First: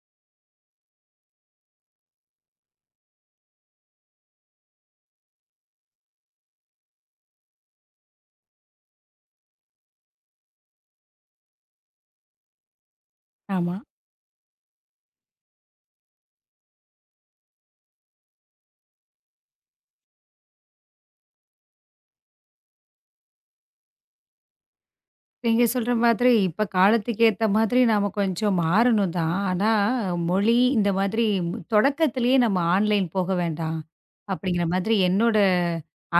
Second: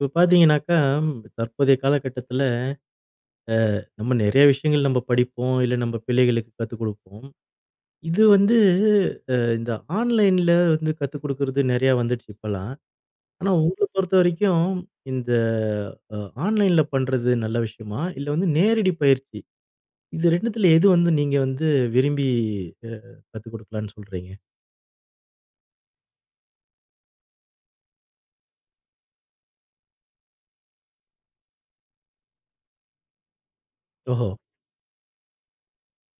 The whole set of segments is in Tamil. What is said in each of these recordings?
இப்ப பார்த்தீங்கன்னாக்க தற்போதைய காலகட்டத்துல அ நம்ம நிறைய விஷயங்கள் நம்ம படிப்போம். இல்ல நம்ம பிள்ளைகளுக்குக் கத்துக்கொடுப்போம். இது வந்து அ இந்த ஆன்லைன்ல வந்து கத்துக்கொடுக்கிறது நெறைய வந்துருச்சி இப்பல்லாம். ஆனா ஆமா. உங்கள பொறுத்தவரைக்கும் இந்த அ ஆன்லைன்ல பண்றது நல்ல விஷயமா இல்ல வந்து நேரடி பயிற்சி, இது 2 த்துல எது வந்து நீங்க வந்து விரும்பி அ கத்துக்கொடுக்கலான்னு சொல்றீங்க? நீங்கச் சொல்ற மாதிரி இப்ப காலத்துக்கு ஏத்த மாதிரி நாம கொஞ்சம் மாறணும் தான். ஆனா மொழி இந்த மாதிரி தொடக்கத்திலேயே நாம ஆன்லைன் போக வேண்டாம், ஓஹோ! அப்பிடிங்கிற மாதிரி என்னோட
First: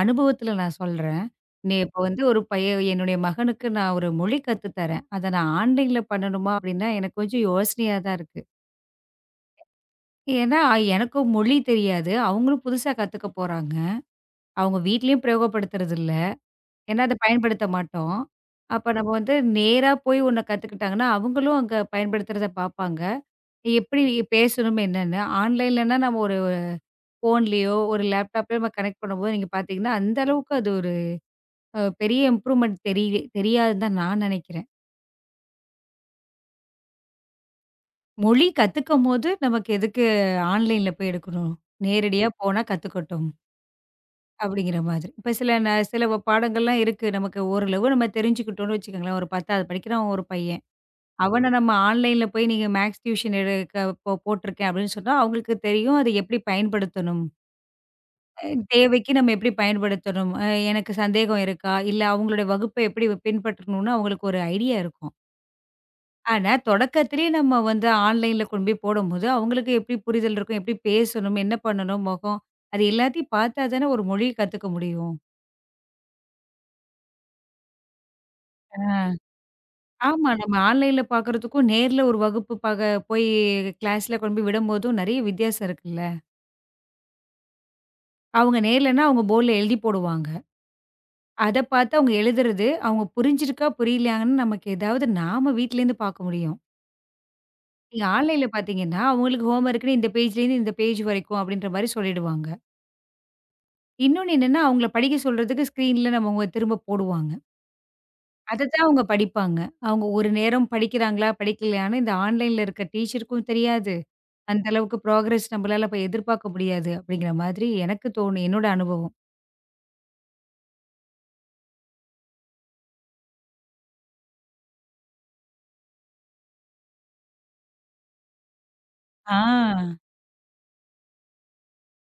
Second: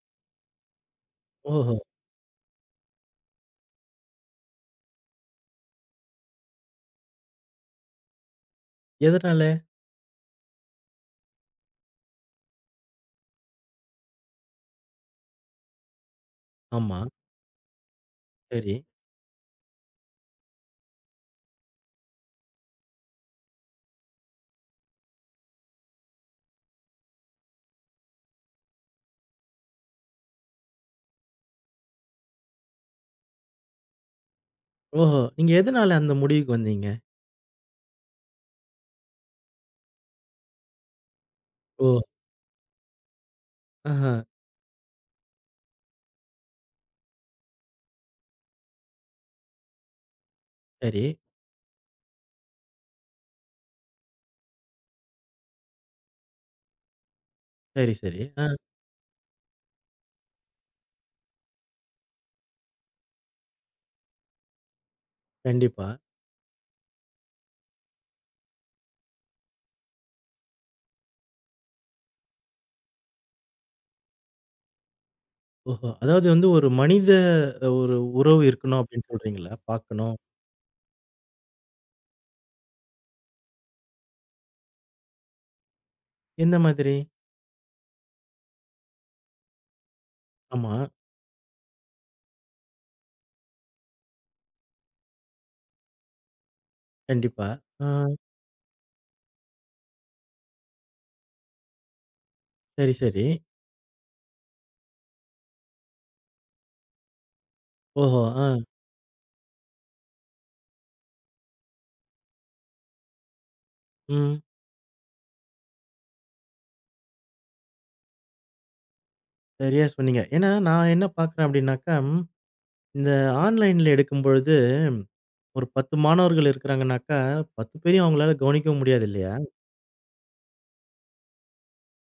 அனுபவத்துல நான் சொல்றேன். நீ ஓஹோ! இப்ப வந்து ஒரு பையன் என்னுடைய மகனுக்கு நான் ஒரு மொழி கத்து தரேன். அத நான் ஆன்லைன்ல பண்ணனுமா! அப்பிடின்னா எனக்குக் கொஞ்சம் யோசனையா தான் இருக்கு. எதனால? ஏன்னா, எனக்கு மொழி தெரியாது. அவுங்களும் புதுசா கத்துக்கப்போறாங்க. அவுங்க வீட்டிலும் பிரயோகப்படுத்துறது இல்ல. ஏன்னா ஆமா. அத பயன்படுத்த மாட்டோம். சரி. அப்போ நாம வந்து நேரா போய் உன்ன கத்துக்கிட்டாங்கன்னா, அவுங்களும் அங்க பயன்படுத்துறத பாப்பாங்க. எ எப்பிடி பேசணும் என்னன்னு ஆன்லைன்ல நாம ஒரு, அ ஃபோன்லயோ! ஒருலேப்டாப்லயோ! நம்ம கனெக்ட் பண்ணும் போது நீங்கப் பாத்தீங்கன்னா, அந்த அளவுக்கு அது ஒரு அ பெரிய இம்ப்ரூவ்மெண்ட் தெரியவே தெரியாதுன்னு தான் நான் நினைக்கிறேன். ஓஹோ. நீங்க எதனால அந்த முடிவுக்கு வந்தீங்க? மொழி கத்துக்கும்போது நமக்கு எதுக்கு ஆன்லைன்ல போய் எடுக்கணும்? ஓ. நேரடியா போனா கத்துக்கட்டும். ஆஹா. அப்படிங்கற மாதிரி. இப்ப சில சில பாடங்கள் எல்லாம் இருக்கு. நமக்கு ஓரளவு நாம தெரிஞ்சுக்கிட்டோம்னு வச்சுக்கோங்களேன், ஒரு 10வது படிக்கிறன் ஒரு பையன், சரி. அவன நம்ம ஆன்லைன்ல போயி நீங்க மேக்ஸ் டியூஷன் எடுக் போ போட்ருக்கேன் அப்படின்னு சொன்னா அவங்களுக்கு தெரியும் அத எப்படி பயன்படுத்தணும். சரி, சரி. அ ஆ. தேவைக்கு நாம எப்படி பயன்படுத்தணும், அ எனக்குச் சந்தேகம் இருக்கா, இல்ல அவங்களோட வகுப்ப எப்படி பின்பற்றணும்னு அவங்களுக்கு ஒரு ஐடியா இருக்கும். கண்டிப்பா. ஆனா தொடக்கத்திலேயே நம்ம வந்து ஆன்லைன்ல கொண்டுபோய் போடும்போது, அவங்களுக்கு எப்படி புரிதல் இருக்கும், எப்படி பேசணும், என்ன பண்ணனும், முகம் அது எல்லாத்தையும் பாத்தா தான் ஒரு மொழி கத்துக்க முடியும். ஓஹோ. அதாவது வந்து ஒரு மனித ஒரு உறவு அ. இருக்கணும் அப்படின்னு சொல்றீங்கல? பாக்கணும் ஆமா நம்ம ஆன்லைன்ல பாக்குறதுக்கும், நேர்ல ஒரு வகுப்பு பாக்க போயி கிளாஸ்ல கொண்டு போய் விடும் போதும் நிறைய வித்தியாசம் இருக்குல்ல. எந்த மாதிரி? அவங்க நேர்லன்னா அவங்க போர்ட்ல எழுதிப் போடுவாங்க. ஆமா. அத பாத்து அவங்க எழுதுறது, அவங்க புரிஞ்சிருக்கா, புரியலையான்னு நமக்கு ஏதாவது நாம வீட்டுல இருந்து பார்க்க முடியும். கண்டிப்பா. நீங்க ஆ. ஆன்லைன்ல பாத்தீங்கன்னா அவங்களுக்கு ஹோம் வோர்க்னு இந்த பேஜ்லந்து இந்த பேஜ் வரைக்கும் அப்படின்ற மாதிரி சொல்லிடுவாங்க. சரி, சரி. இன்னொன்னு என்னன்னா அவங்கள படிக்கச் சொல்றதுக்கு ஸ்கிரீன்ல நம்ம திரும்பப் போடுவாங்க. ஓஹோ. ஆ. அத தான் அவங்க படிப்பாங்க. அவங்க ஒரு நேரம் படிக்கிறாங்களா படிக்கலையானு இந்த ஆன்லைன்ல இருக்கிற டீச்சர்க்கும் தெரியாது. ம். அந்த அளவுக்கு ப்ரோக்ரெஸ் நம்மளால அப்ப எதிர்பார்க்க முடியாது அப்படிங்கற மாதிரி எனக்குத் தோணு என்னோட அனுபவம். சரியா சொன்னீங்க. ஏன்னா நான் என்ன பார்க்கிறேன் அப்படின்னாக்கம் இந்த ஆன்லைன்ல எடுக்கும்பொழுது ஒரு 10 மாணவர்கள் இருக்கிறாங்கன்னாக்க 10 பேரையும் உங்களால கவனிக்க முடியாது இல்லையா? ஆ.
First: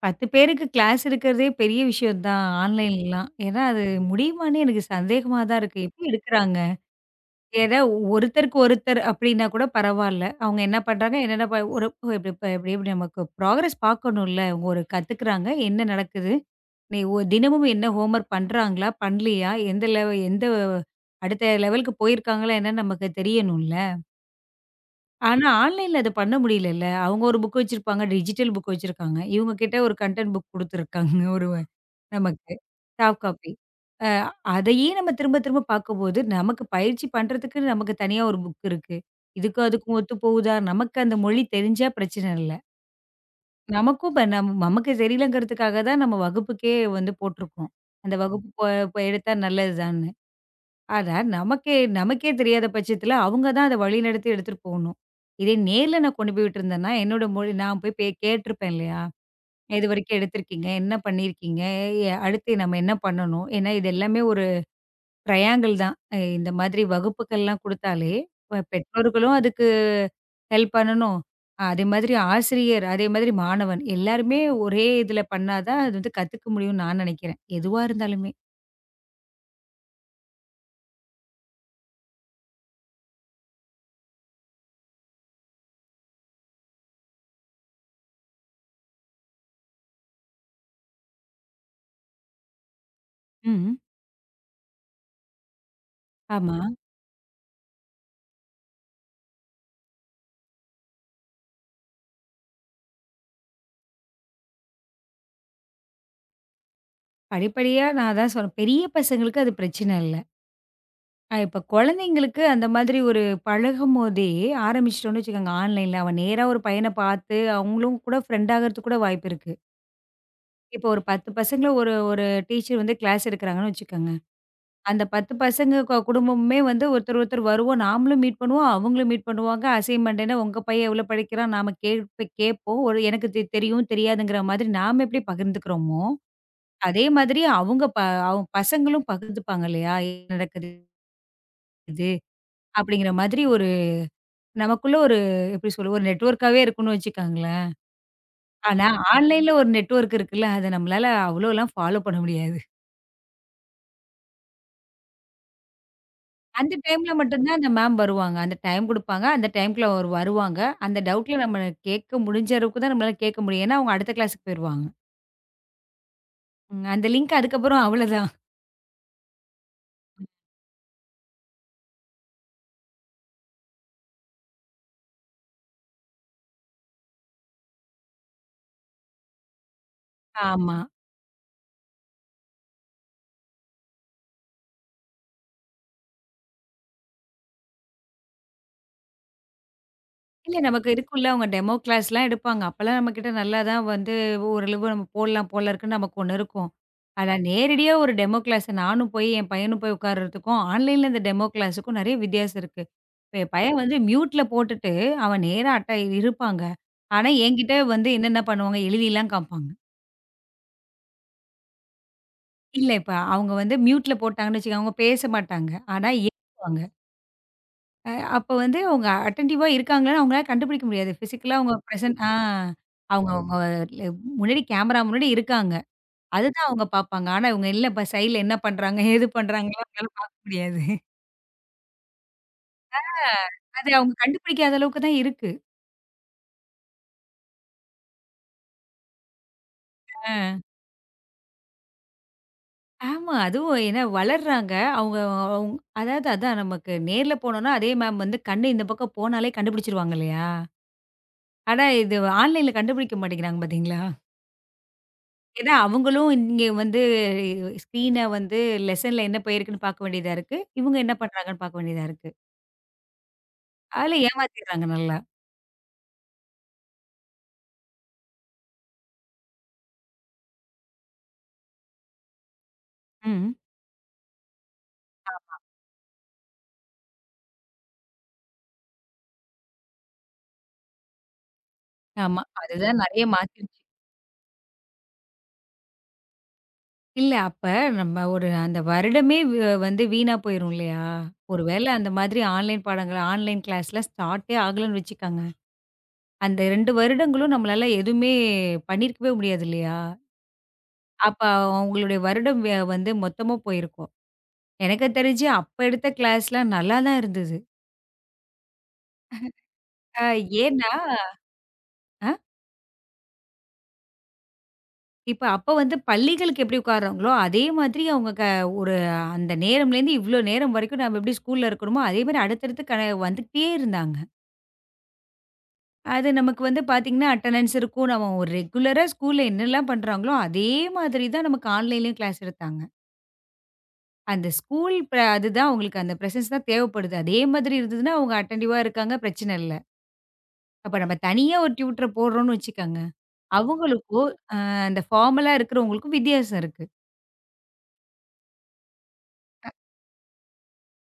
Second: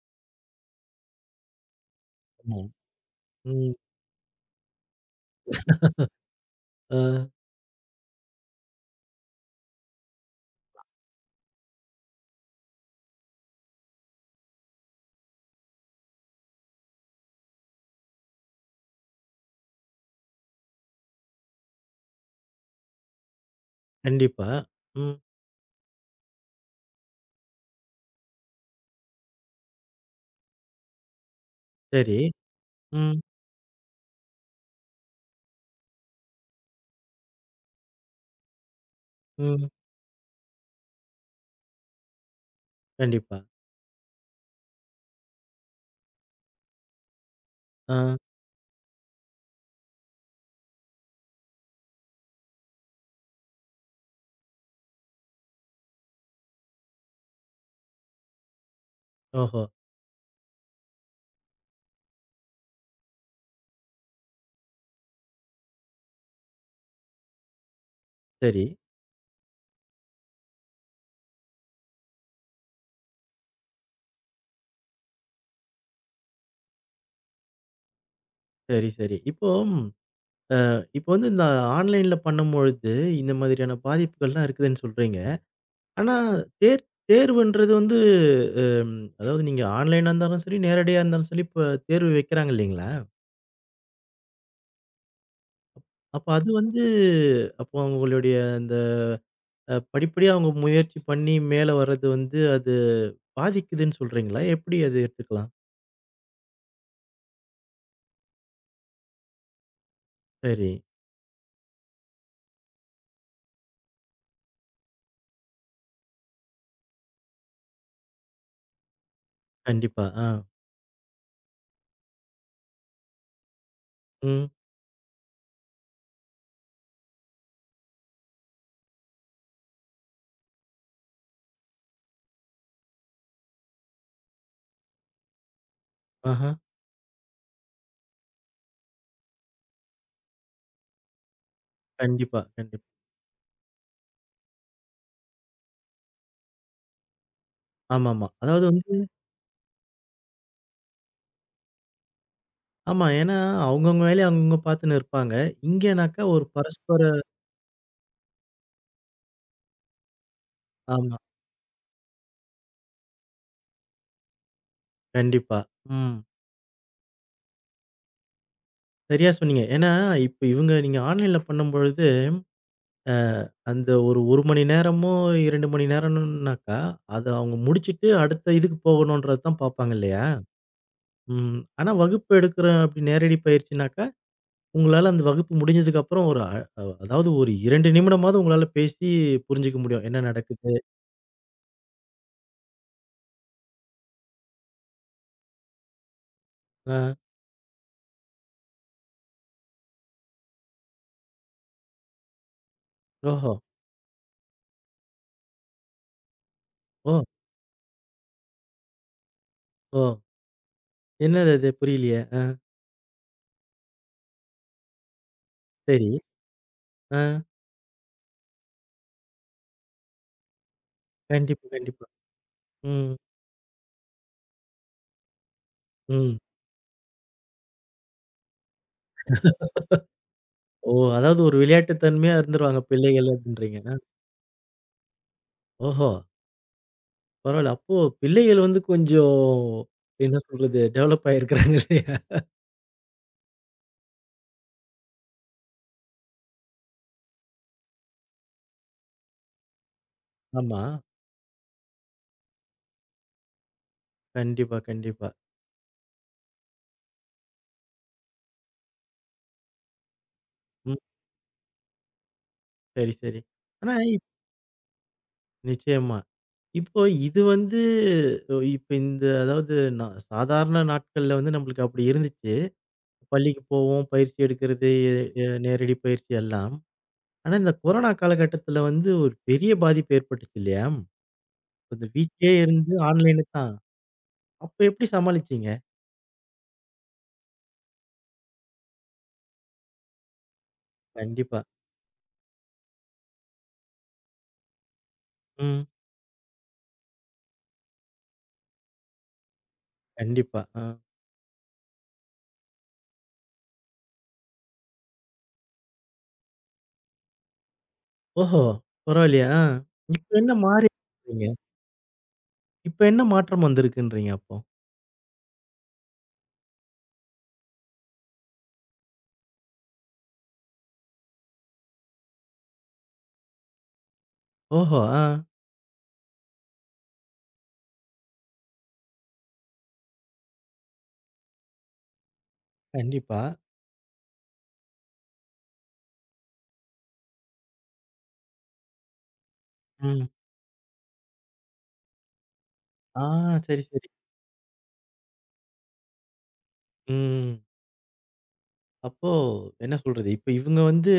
10 பேருக்கு க்ளாஸ் இருக்குறதே பெரிய விஷயம் தான். ம். ஆன்லைன்லலாம். ஏன்னா ம். அது முடியுமான்னு எனக்குச் சந்தேகமா தான் இருக்கு. எப்படி எடுக்குறாங்க. ஆ. எதா ஒருத்தருக்கு ஒருத்தர் அப்படின்னா கூடப் பரவாயில்ல. அவங்க என்ன பண்றாங்க, என்ன [unintelligible] இப்படி நமக்கு ப்ரோக்ரெஸ் பாக்கணும் இல்ல. ஒரு கத்துக்கிறாங்க. என்ன நடக்குது? நி ஒ தினமும் என்ன ஹோம் வோர்க் பண்றாங்களா? பண்ணலையா? எந்த லெவ எந்த அடுத்த லெவல்க்கு போயிருக்காங்களா? என்ன நமக்குத் தெரியணும்ல. கண்டிப்பா. ம். ஆனா ஆன்லைன்ல அத பண்ண முடியலல்ல. அவங்க ஒரு புக் வச்சிருப்பாங்க. டிஜிட்டல் புக் வச்சிருக்காங்க. இவங்க கிட்ட ஒரு கன்டென்ட் புக் குடுத்துருக்காங்க. ஒரு சரி. நமக்கு ம். Soft coffee. அ அதையே நாம திரும்பத் திரும்பப் பார்க்கும்போது, நமக்கு பயிற்சி பண்றதுக்கு நமக்குத் தனியா ஒரு புக் இருக்கு. இதுக்கும் ம். அதுக்கும் ஒத்துப்போகுதா? நமக்கு அந்த மொழி தெரிஞ்சா பிரச்சனை இல்ல. கண்டிப்பா. நமக்கும் [unintelligible] நமக்கு சரியில்லங்கறதுக்காகத் தான் நம்ம வகுப்புக்கே வந்து போட்டிருக்கோம். அந்த ஆ. வகுப்பு போ எடுத்தா நல்லதுதான்னு. ஆனா நமக்கே நமக்கே தெரியாத பட்சத்துல அவங்க தான் அத வழிநடத்தி எடுத்துட்டு போகணும். இத நேர்ல நான் கொண்டு போய் விட்டுருந்தேன்னா, என்னோட மொழி நான் போய்க் கேட்டு இருப்பேன் இல்லையா? ஓஹோ. இதுவரைக்கும் எடுத்து இருக்கீங்க. என்ன பண்ணி இருக்கீங்க? அடுத்து நாம என்ன பண்ணணும்? ஏன்னா இது எல்லாமே ஒரு ட்ரையாங்கிள் தான். இந்த மாதிரி வகுப்புகள் எல்லாம் கொடுத்தாலே, சரி. பெற்றோர்களும் அதுக்கு ஹெல்ப் பண்ணனும். அதே மாதிரி ஆசிரியர் அதே மாதிரி மாணவன் எல்லாருமே ஒரே இதுல பண்ணா தான் அது வந்து கத்துக்க முடியும்னு நான் நெனைக்கிறேன். எதுவா இருந்தாலுமே. சரி, சரி. இப்போ அஹ் இப்ப வந்து இந்த ஆன்லைன்ல பண்ணும்பொழுது இந்த மாதிரியான பாதிப்புகள் எல்லாம் இருக்குதுன்னு சொல்றீங்க. ஆனா தேர்- தேர்வுன்றது வந்து அஹ் அதாவது நீங்க ஆன்லைனா இருந்தாலும் சரி, நேரடியா இருந்தாலும் சரி இப்ப தேர்வு வைக்கிறாங்க இல்லீங்களா? ம். அப்ப அது ஆமா. வந்து, அப்ப உங்களோடய அந்தப் படிப்படியா உங்கள முயற்சி பண்ணி மேல வர்றது வந்து அது பாதிக்குதுன்னு சொல்றீங்களா? எப்டி அது எடுத்துக்கலாம்? படிப்படியா? நான் அதான் சொல்றேன் பெரிய பசங்களுக்கு அது பிரச்சன இல்ல. சரி. அ இப்ப கொழந்தைகளுக்கு அந்த மாதிரி ஒரு பழகும் போதே ஆரம்பிச்சுட்டோன்னு வச்சுக்கோங்க, ஆன்லைன்ல. அவன் நேரா ஒரு பையன பாத்து, அவுங்களும் கூட ஃப்ரெண்ட் ஆகுறதுக்கு கூட வாய்ப்பு இருக்கு. கண்டிப்பா, ஆ. இப்போ ஒரு 10 பசங்கள ஒரு ஒரு டீச்சர் வந்து க்ளாஸ் எடுக்குறாங்கன்னு வச்சுக்கங்க. ம். அந்தப் 10 பசங்க கொ குடும்பமுமே வந்து, ஒருத்தர் ஒருத்தர் வருவோம். நாமளும் மீட் பண்ணுவோம். அவுங்களும் மீட் பண்ணுவாங்க. அசைன்மெண்ட் என்னா? உங்க பையன் எவ்ளோ படிக்கிறான்? நாம கேள் ப்ப கேட்போம். எனக்குத் தெ தெரியும், தெரியாதுங்குற மாதிரி நாம எப்டி பகிர்ந்துக்குறமோ! ஆஹ. அதே மாதிரி அவுங்க ப அவுங்க பசங்களும் பகிர்ந்துப்பாங்க இல்லையா? என்னா நடக்கது? இது கண்டிப்பா கண்டிப் அப்டிங்கற மாதிரி ஒரு நமக்குள்ள ஒரு எப்டி சொல்லுவோம் ஒரு நெட்ஒர்க்காவே இருக்குன்னு வச்சுக்கங்களேன். ஆமாம்மா. அதாவது ஆனா வந்து ஆன்லைன்ல ஒரு நெட்ஒர்க் இருக்குல்ல! அத நம்மளால அவ்ளோலாம் ஃபாலோ பண்ண முடியாது. ஆமா. ஏன்னா அவுங்கவுங்க வேலைய, அவுங்கவுங்க பாத்துன்னு இருப்பாங்க. இங்கன்னாக்க ஒரு அந்த பரஸ்பர டைம்ல மட்டும் தான் அந்த மேம் வருவாங்க. அந்த டைம் குடுப்பாங்க. அந்த டைம்க்குள்ள அவரு வருவாங்க. அந்த ஆமா. டவுட்ல நம்ம கேக்க முடிஞ்ச அளவுக்குத் தான், நம்மளால கேக்க முடியும். ஏன்னா அவுங்க அடுத்த க்ளாஸ்க்கு போயிருவாங்க. கண்டிப்பா, ம். அந்த லிங்க் அதுக்கப்புறம் அவ்ளதான். சரியா சொன்னீங்க. ஏன்னா இப்ப இவுங்க நீங்க ஆன்லைன்ல பண்ணம்பொழுது அ அந்த 1- 1 மணி நேரமோ! 2 மணி நேரம்ன்னாக்க அத அவங்க முடிச்சிட்டு அடுத்த இதுக்கு போகணும்ன்றததான் பாப்பாங்க இல்லயா! ஆமா. ம். ஆனா வகுப்பு எடுக்கிற அப்பிடி நேரடி பயிற்சின்னாக்கா, உங்களால அந்த வகுப்பு முடிஞ்சதுக்கு அப்புறம், ஒரு அ அ அதாவது ஒரு 2 நிமிடமாவது உங்களால பேசிப் புரிஞ்சுக்க முடியும். என்ன நடக்குது இல்ல இப்போ? நமக்கு இருக்கும்ல. அவங்க டெமோ கிளாஸ்லாம் எல்லாம் எடுப்பாங்க. அப்பெல்லாம் நம்மகிட்ட நல்லாதான் வந்து ஓரளவு நம்ம போட்லாம் போல இருக்கு. நமக்கு ஒன்னு இருக்கும். ஆ. ஆனா நேரடியா ஒரு டெமோ கிளாஸ் நானும் போய் என் பையனும் போய் உட்கார்றதுக்கும் ஆன்லைன்ல இந்த டெமோ கிளாஸ்க்கும் நெறைய வித்தியாசம் இருக்கு. இப்ப ஓஹோ! என் பையன் வந்து மியூட்ல போட்டுட்டு அவன் நேரா அட்டா இருப்பாங்க. ஓ! ஆனா என்கிட்ட வந்து என்னென்ன பண்ணுவாங்க, எழுதிலாம் காம்பாங்க. ஓ! என்னது அது புரியலயே! அ இல்ல, இப்ப அவுங்க வந்து மியூட்ல போட்டாங்கன்னு வச்சுக்கோங்க. அவுங்க பேசமாட்டாங்க. ஆனா சரி, [unintelligible] வாங்க. அ. அ அப்ப வந்து அவுங்க அட்டென்டிவா இருக்காங்களான்னு அவுங்கனால கண்டுபிடிக்க முடியாது. ஃபிஷிகலா கண்டிப்பா, அவுங்க கண்டிப்பா, பிரெசென்ட் ஆ ம். அவு-அவுங்க உங்க [unintelligible] முன்னாடி கேமரா முன்னாடி இருக்காங்க. ம். அது தான் அவுங்க பாப்பாங்க. ஆனா அவுங்க சைடுல என்ன பண்றாங்க, ஏது பண்றாங்கன்லாம் அவுங்களால பாக்க முடியாது. ஓ! அதாவது ஒரு விளையாட்டுத்தன்மையா இருந்துருவாங்க ஆ பிள்ளைகள் அத அப்பிடின்னுறீங்கன்னா. அவுங்க கண்டுபிடிக்காத அளவுக்கு தான் இருக்கு. ஓஹோ! பரவாயில்ல. அப்போ பிள்ளைகள் வந்து கொஞ்சம் என்ன அ. சொல்றது? டெவெலப் ஆயி இருக்கறாங்க இல்லையா? ஆமா அதுவும் என்ன வளர்றாங்க. அவங்க அதாவது அதான். நமக்கு நேர்ல போனோம்னா, அதே மேம் வந்து கண்ணு இந்த பக்கம் போனாலே, கண்டுபிடிச்சுருவாங்க, இல்லையா? ஆமா. ஆனா இது ஆன்லைன்ல கண்டுபிடிக்க மாட்டேங்கறாங்க, பாத்தீங்களா. கண்டிப்பா, கண்டிப்பா. ஏன்னா அவங்களும் இங்க வந்து, ஸ்கிரீன்னா வந்து லோஷன்ல என்ன போயிருக்குன்னு பாக்க வேண்டியதா இருக்கு, இவங்க ம். என்ன பண்றாங்கன்னு பாக்க வேண்டியதா இருக்கு. சரி, சரி. ஆனா அதுல, ஏமாத்திராங்க நல்லா. நிச்சயமா. இப்போ இது வந்து இப்ப இந்த அதாவது நான் சாதாரண நாட்கள்ல வந்து நமக்கு அப்படி இருந்துச்சு. ம். பள்ளிக்கு போவோம். பயிற்சி எடுக்குறது, ஆமா. நேரடி பயிற்சி எல்லாம். ஆனா இந்த கொரோனா காலகட்டத்தில வந்து, ஒரு பெரிய பாதிப்பு ஏற்பட்டுச்சு இல்லையா? [unintelligible] ஆமா, வீட்லயே இருந்து அதுதான் நறைய ஆன்லைன்ல மாத்திடுச்சு. தான், அப்போ எப்படி சமாளிச்சீங்க? இல்ல அப்ப நம்ம ஒரு அந்த வருடமே வ வந்து வீணா போயிரும் இல்லையா? கண்டிப்பா. ஒருவேளை அந்த மாதிரி ஆன்லைன் பாடங்கள் ஆன்லைன் கிளாஸ் ஸ்டார்ட்டே ஆகலைன்னு வச்சுக்கோங்க. ம். அந்த 2 வருடங்களும் நம்மளால எதுவுமே பண்ணிருக்கவே முடியாது இல்லையா? கண்டிப்பா. அ. அப்ப அவங்களுடைய வருடம் வந்து மொத்தமா போயிருக்கும். எனக்கு தெரிஞ்சு அப்ப எடுத்த கிளாஸ் எல்லாம் நல்லா தான் இருந்தது. ஓஹோ. பரவாயில்லையே? அ. இப்போ என்ன மாறி ஏன்னா? இருக்கீங்க? அ. இப்ப என்ன மாற்றம் வந்திருக்குன்றீங்க அப்போ? இப்ப அப்ப வந்து பள்ளிகளுக்கு எப்படி உக்காருறாங்களோ அதே மாதிரி அவங்க க ஒரு அந்த நேரம்ல இருந்து இவ்ளோ நேரம் வரைக்கும் நாம எப்படி ஸ்கூல்ல இருக்கணுமோ, அதே மாதிரி அடுத்தடுத்து கனே வந்துகிட்டே இருந்தாங்க. ஓஹோ! அ. அது நமக்கு வந்து பாத்தீங்கன்னா அட்டண்டன்ஸ் இருக்கும். நம்ம ஒரு ரெகுலரா ஸ்கூல்ல என்னல்லாம் பண்றாங்களோ, அதே மாதிரி தான் நமக்கு ஆன்லைன்லயும் கிளாஸ் எடுத்தாங்க. கண்டிப்பா. அந்த ஸ்கூல் பிர அது தான் உங்களுக்கு அந்த பிரசன்ஸ் தான் தேவைப்படுது. அதே மாதிரி இருந்ததுன்னா அவங்க அட்டென்டிவ்வா இருக்காங்க. பிரச்சனை இல்ல. ம். அப்போ நாம தனியா ஒரு டியூட்டர போடுறோம்னு வச்சுக்கங்க. ஆ. சரி, சரி. அவங்களுக்கும், அ அந்த ஃபார்மலா இருக்குறவங்களுக்கும் வித்தியாசம் இருக்கு. ம். அப்போ, அ. என்ன சொல்றது? இப்ப இவங்க வந்து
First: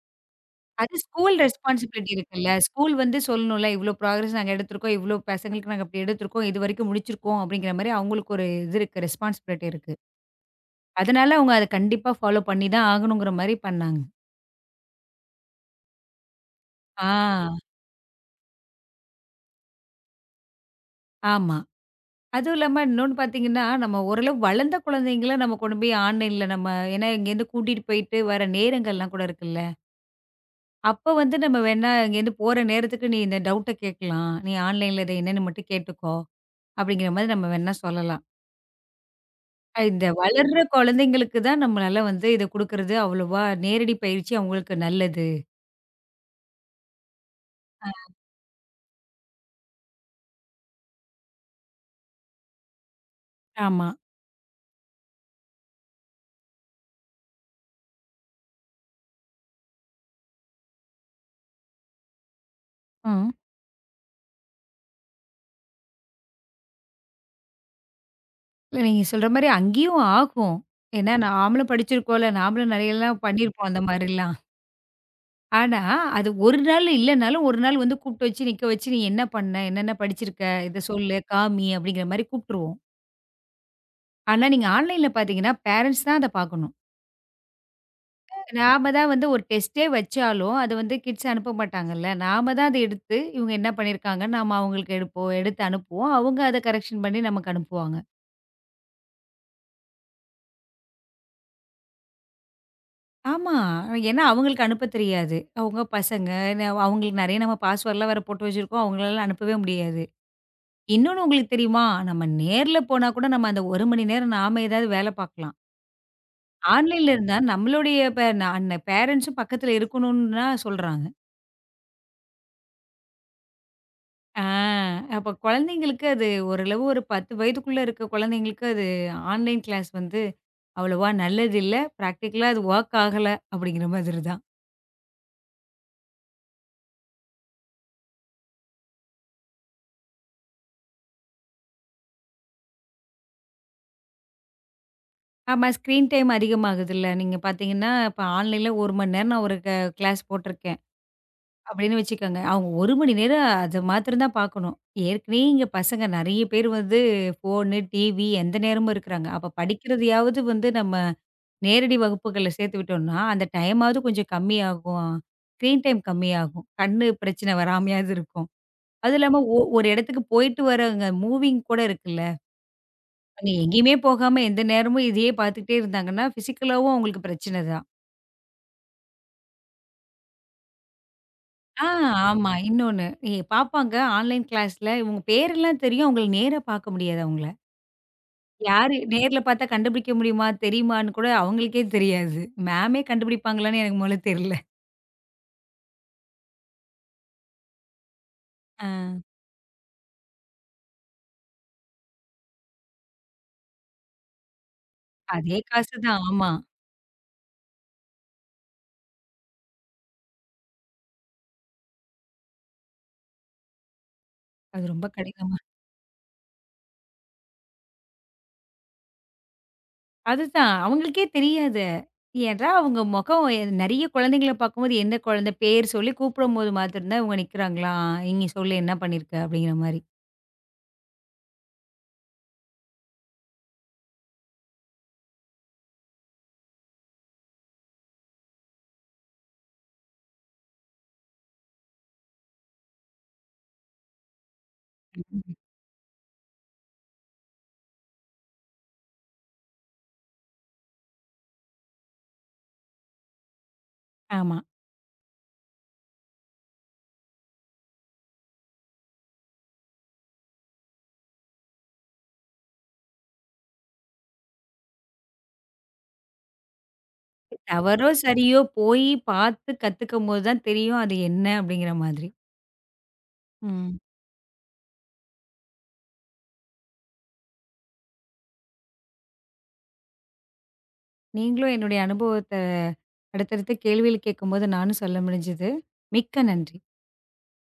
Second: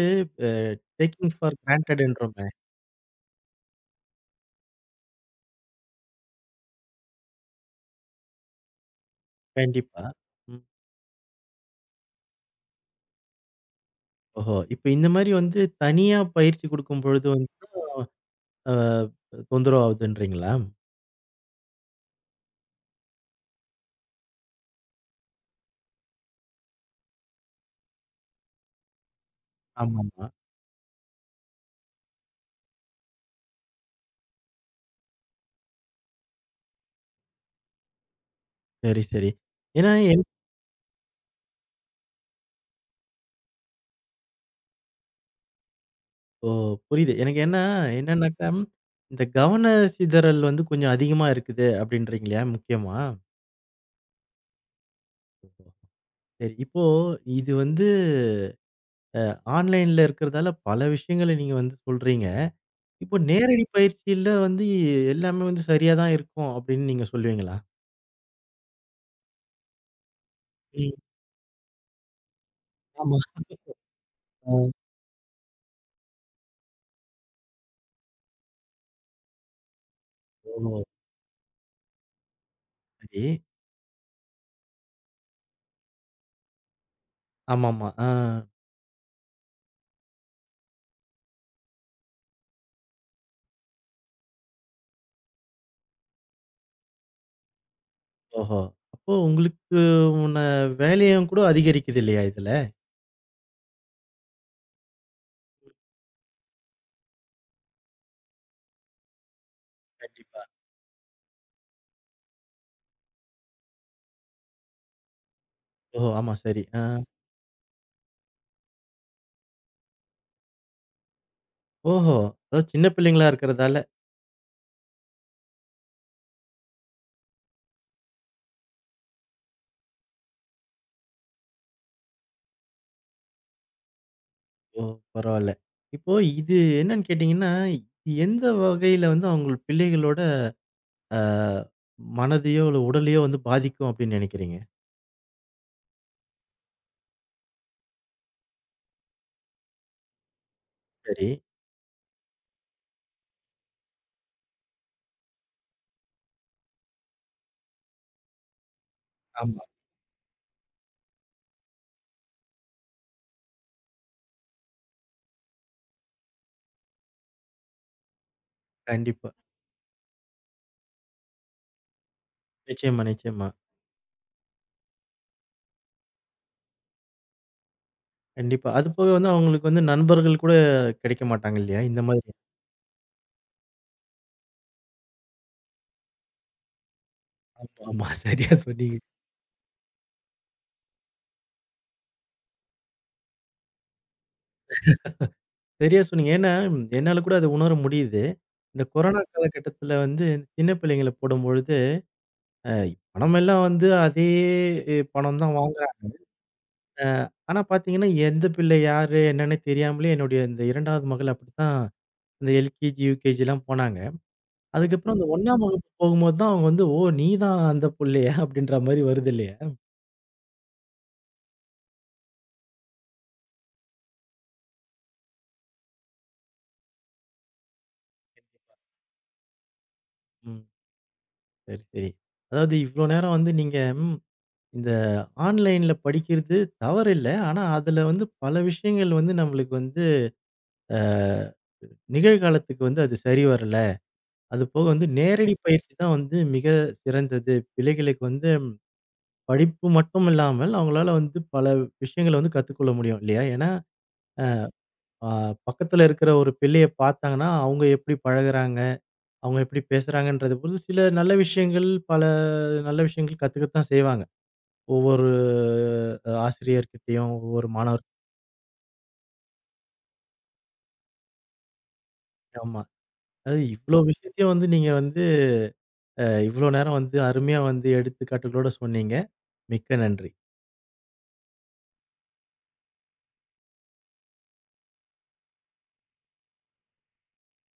அ அது டேக்கிங் ஸ்கூல் ஃபார் ரெஸ்பான்ஸிபிலிட்டி இருக்குல்ல. க்ராண்டட்ன்றோமே? ஸ்கூல் வந்து சொல்லணும்ல. இவ்ளோ பிராக்ரஸ் நாங்க எடுத்துருக்கோம், இவ்ளோ பசங்களுக்கு இப்புடி நாங்க எடுத்துருக்கோம். இதுவரைக்கும் முடிச்சு இருக்கோம் அப்படிங்கற மாதிரி அவங்களுக்கு ஒரு இது ரெஸ்பான்ஸிபிலிட்டி இருக்கு. கண்டிப்பா. ம். அதனால அவங்க அதைக் கண்டிப்பா ஃபாலோ பண்ணி தான் ஆகணும்ங்குற மாதிரி பண்ணாங்க. ஓஹோ! இப்ப இந்த மாதிரி வந்து தனியா பயிற்சி கொடுக்கும் பொழுது ஆ வந்தும், ஆ தொந்தரவு ஆகுதுன்றீங்களா? ஆமா. அதுவும் இல்லாம, இன்னொன்னு பாத்தீங்கன்னா, நம்ம ஓரளவு வளர்ந்த குழந்தைங்கள நம்ம கொண்டு போய் ஆன்லைன்ல நம்ம ஏன்னா இங்க இருந்து கூட்டிட்டு போயிட்டு வர நேரங்கள் எல்லாம் கூட இருக்குல்ல ஆமாமா. அப்போ வந்து நம்ம வேணா இங்க இருந்து போற நேரத்துக்கு, "நீ இந்த டவுட் கேட்கலாம். நீ ஆன்லைன் -ல இத என்னன்னு மட்டும் கேட்டுக்கோ," அப்படிங்கற மாரி நம்ம வேணா சொல்லலாம். செரி, செரி. ஏன்னா, இந்த என் வளர்ற குழந்தைகளுக்கு தான் நம்மனால வந்து இதை குடுக்கறது அவ்வளோவா நேரடி பயிற்சி அவங்களுக்கு நல்லது. ஓ! புரியுது. எனக்கென்ன என்னன்னாக்க, இந்த கவனச்சிதறல் வந்து கொஞ்சம் அதிகமா இருக்குது அப்படின்றீங்களே முக்கியமா? ஆமா. சரி இப்போ இது வந்து ஆன்லைன்ல இருக்கறதால பல விஷயங்கள நீங்க வந்து சொல்றீங்க. இப்போ ஆ. நேரடி பயிற்சியில வந்து எல்லாமே வந்து சரியாதான் இருக்கும் அப்படின்னு நீங்க சொல்வீங்களா? இல்ல, நீங்க சொல்ற மாரி அங்கயும் ஆகும். ம். ஏன்னா, நாமளும் படிச்சி இருக்கோல. நாமளும் நெறைய ஆமா, எல்லாம் பண்ணி இருப்போம். அந்த மாரி எல்லாம். ம். ஆனா, அது ஒரு நாளு இல்லனாலும், ஒரு நாள் வந்து கூட்டு வெச்சு, நிக்க வெச்சு, "நீ என்ன பண்ண? என்னென்ன படிச்சிருக்க? ஓ! இத சொல்லு, காமி," அப்படினு கூப்பிட்டுருவோம். சரி. ஆனா நீங்க ஆன்லைன் ல பாத்தீங்கன்னா பேரண்ட்ஸ் தான் அத பாக்கணும். ஆமாமா. ஆ. நாம தான் வந்து ஒரு டெஸ்ட் ஏ வச்சாலும் அத வந்து கிட்ஸ் அனுப்ப மாட்டாங்கல்ல. நாம தான் வந்து அத எடுத்து இவங்க என்ன பண்ணி இருக்காங்க. நாம அவங்களுக்கு எடுப்போம் எடுத்து அனுப்புவோம். அவங்க அத கரெக்க்ஷன் பண்ணி நமக்கு அனுப்புவாங்க. ஓஹோ. அப்போ உங்களுக்கு உள்ள வேலையும் கூட அதிகரிக்குது இல்லையா இதுல? ஆமா. ஏன்னா அவங்களுக்கு அனுப்ப தெரியாது. அவங்க பசங்க, என் அவ் அவங்களுக்கு நறைய நம்ம பாஸ்வேர்ட் எல்லாம் வேற போட்டு வச்சிருக்கோம். அவங்களால அனுப்பவே முடியாது. கண்டிப்பா. இன்னொன்னு உங்களுக்குத் தெரியுமா? நம்ம நேர்ல போனா கூட நம்ம அந்த 1 மணி நேரம் நாம ஏதாவது வேல பாக்கலாம். ஓ, ஆமா சரி. ஆ. ஆன்லைன்ல இருந்தா நம்மளுடைய பே பேரண்ட்ஸ்ம் பக்கத்துல இருக்கணும்னுலாம் சொல்றாங்க. ஓஹோ. அதாவது சின்னப் பிள்ளைங்களா இருக்கறதால. அ அப்பக் கொழந்தைங்களுக்கு அது ஒரு அளவு. ஒரு 10 வயதுக்குள்ள இருக்க கொழந்தைங்களுக்கு அது ஆன்லைன் கிளாஸ் வந்து அவ்வளவா நல்லதில்ல. ப்ராக்டிக்களா அது வொர்க் ஆகல அப்டிங்கற மாதிரி தான். ஓ பரவாயில்ல. இப்போ இது என்னன்னு கேட்டீங்கன்னா, எந்த வகையில வந்து அவங்க பிள்ளைகளோட அ மனதயோ, உடலயோ வந்து பாதிக்கும் அப்டின்னு நெனைக்கிறீங்க? ஆமா. ஸ்கிரீன் டைம் அதிகமாகுதுல்ல. நீங்கப் பாத்தீங்கன்னா, இப்ப ஆன்லைன்ல 1 மணி நேரம் நான் ஒரு க கிளாஸ் போட்டுருக்கேன் சரி. அப்படின்னு வச்சுக்கோங்க. அவங்க 1 மணி நேரம் அத மாத்திரம் தான் பாக்கணும். ஏற்கனவே இங்க பசங்க நிறைய பேர் வந்து ஃபோனு, TV எந்த நேரமும் இருக்குறாங்க. அப்பப் ஆமா. படிக்கிறதயாவது வந்து நம்ம நேரடி வகுப்புகள்ல சேர்த்துவிட்டோம்னா, அந்த டைமாவது கொஞ்சம் கம்மியாகும். ஸ்கிரீன் டைம் கம்மியாகும். கண்ணு பிரச்சனை வராமயாவது இருக்கும். அது கண்டிப்பா. இல்லாம ஒ ஒரு இடத்துக்குப் போயிட்டு வரவங்க மூவிங்க் கூட இருக்குல்ல. நிச்சயமா, நிச்சயமா. நீ எங்கயுமே போகாம எந்த நேரமும் இதையே பார்த்துக்கிட்டே இருந்தாங்கன்னா, பிசிக்கலாவும் அவங்களுக்கு பிரச்சனை தான். கண்டிப்பா. அதுபோக வந்து அவங்களுக்கு வந்து நண்பர்கள் கூடக் கிடைக்க மாட்டாங்க இல்லையா? ஆ இந்த மாதிரி ஆமா. இன்னொன்னு. இ பாப்பாங்க. ஆன்லைன் கிளாஸ்ல இவங்க பேரெல்லாம் தெரியும். அவுங்கள நேரா பார்க்க முடியாது. அவுங்கள. அப்ப ஆமா. சரியா யாரு? சொன்னீங்க. நேர்ல பாத்தா கண்டுபிடிக்க முடியுமா? தெரியுமான்னு கூட அவங்களுக்கே தெரியாது. மேம்மே கண்டுபிடிப்பாங்களான்னு எனக்கு முதல்ல தெரியல. சரியா சொன்னீங்க. ஏன்னா என்னால கூட அதை உணர முடியுது. இந்தக் கொரோனா அ. காலகட்டத்தில வந்து சின்னப் பிள்ளைங்கள போடும்பொழுது, அ பணம் எல்லாம் வந்து அதே ஏ பணம் தான் அதே காசு வாங்குறாங்க. தான். ஆமா. அ ஆனா பார்த்தீங்கன்னா, எந்தப் பிள்ளை யாரு என்னன்னு தெரியாமலே, என்னுடைய இந்த 2வது மகள் அப்படித்தான். அந்த எல்கேஜி, யுகேஜிலாம் போனாங்க. அது ரொம்ப அதுக்கப்புறம் அந்த கடினமா 1 ஆம் வகுப்பு போகும்போது தான், அவங்க வந்து "ஓ நீதான் அந்தப் புள்ளையா?" அப்படின்ற மாதிரி வருது இல்லையா? அது தான் அவங்களுக்கே தெரியாது. ஏனா அவங்க முகம் நெறைய குழந்தைகளப் பாக்கும்போது எந்த குழந்தை பேர் சொல்லி கூப்பிடும்போது மாத்திரந்தான் இவங்க நிக்கறாங்களா? நீங்கச் சொல்லு என்ன பண்ணி இருக்க? அப்படீங்கற மாதிரி. ம். சரி, சரி. அதாவது இவ்ளோ நேரம் வந்து நீங்க இந்த ஆன்லைன்ல படிக்கிறது தவறில்ல. ஆனா அதுல வந்து பல விஷயங்கள் வந்து நமளுக்கு வந்து ஆ, நிகழ்காலத்துக்கு வந்து அது சரி வரல. அதுபோக வந்து நேரடி பயிற்சி தான் வந்து மிகச் சிறந்தது. பிள்ளைகளுக்கு வந்து படிப்பு மட்டுமில்லாமல், அவங்களால வந்து பல விஷயங்களைக் கத்துக்கொள்ள முடியும். இல்லையா? ஏனா, ஆமா. அ ஆஹ் பக்கத்துல இருக்கிற ஒரு பிள்ளையப் பாத்தாங்கன்னா, அவுங்க எப்படி பழகுறாங்க? அவுங்க எப்படி பேசுறாங்கன்றத புதுசுல சில நல்ல விஷயங்கள், பல நல்ல விஷயங்கள் கத்துக்கதா செய்வாங்க. ஒவ்வொரு ஆசிரியர் கிட்டயும் ஒவ்வொரு மாணவர் தவறோ, சரியோ போய் பாத்து கத்துக்குபோது தான் தெரியும் அது என்ன அப்படிங்கற மாதிரி. ஆமா. அதாவது இவ்ளோ ம். விஷயத்தையும் வந்து நீங்க வந்து, அ இவ்ளோ நேரம் வந்து அருமையா வந்து எடுத்துக் காட்டலோட சொன்னீங்க. மிக்க நன்றி. நீங்களும் என்னுடைய அனுபவத்த அடுத்தடுத்து கேள்வியில் கேக்கும்போது நானும் சொல்ல முடிஞ்சுது. மிக்க நன்றி.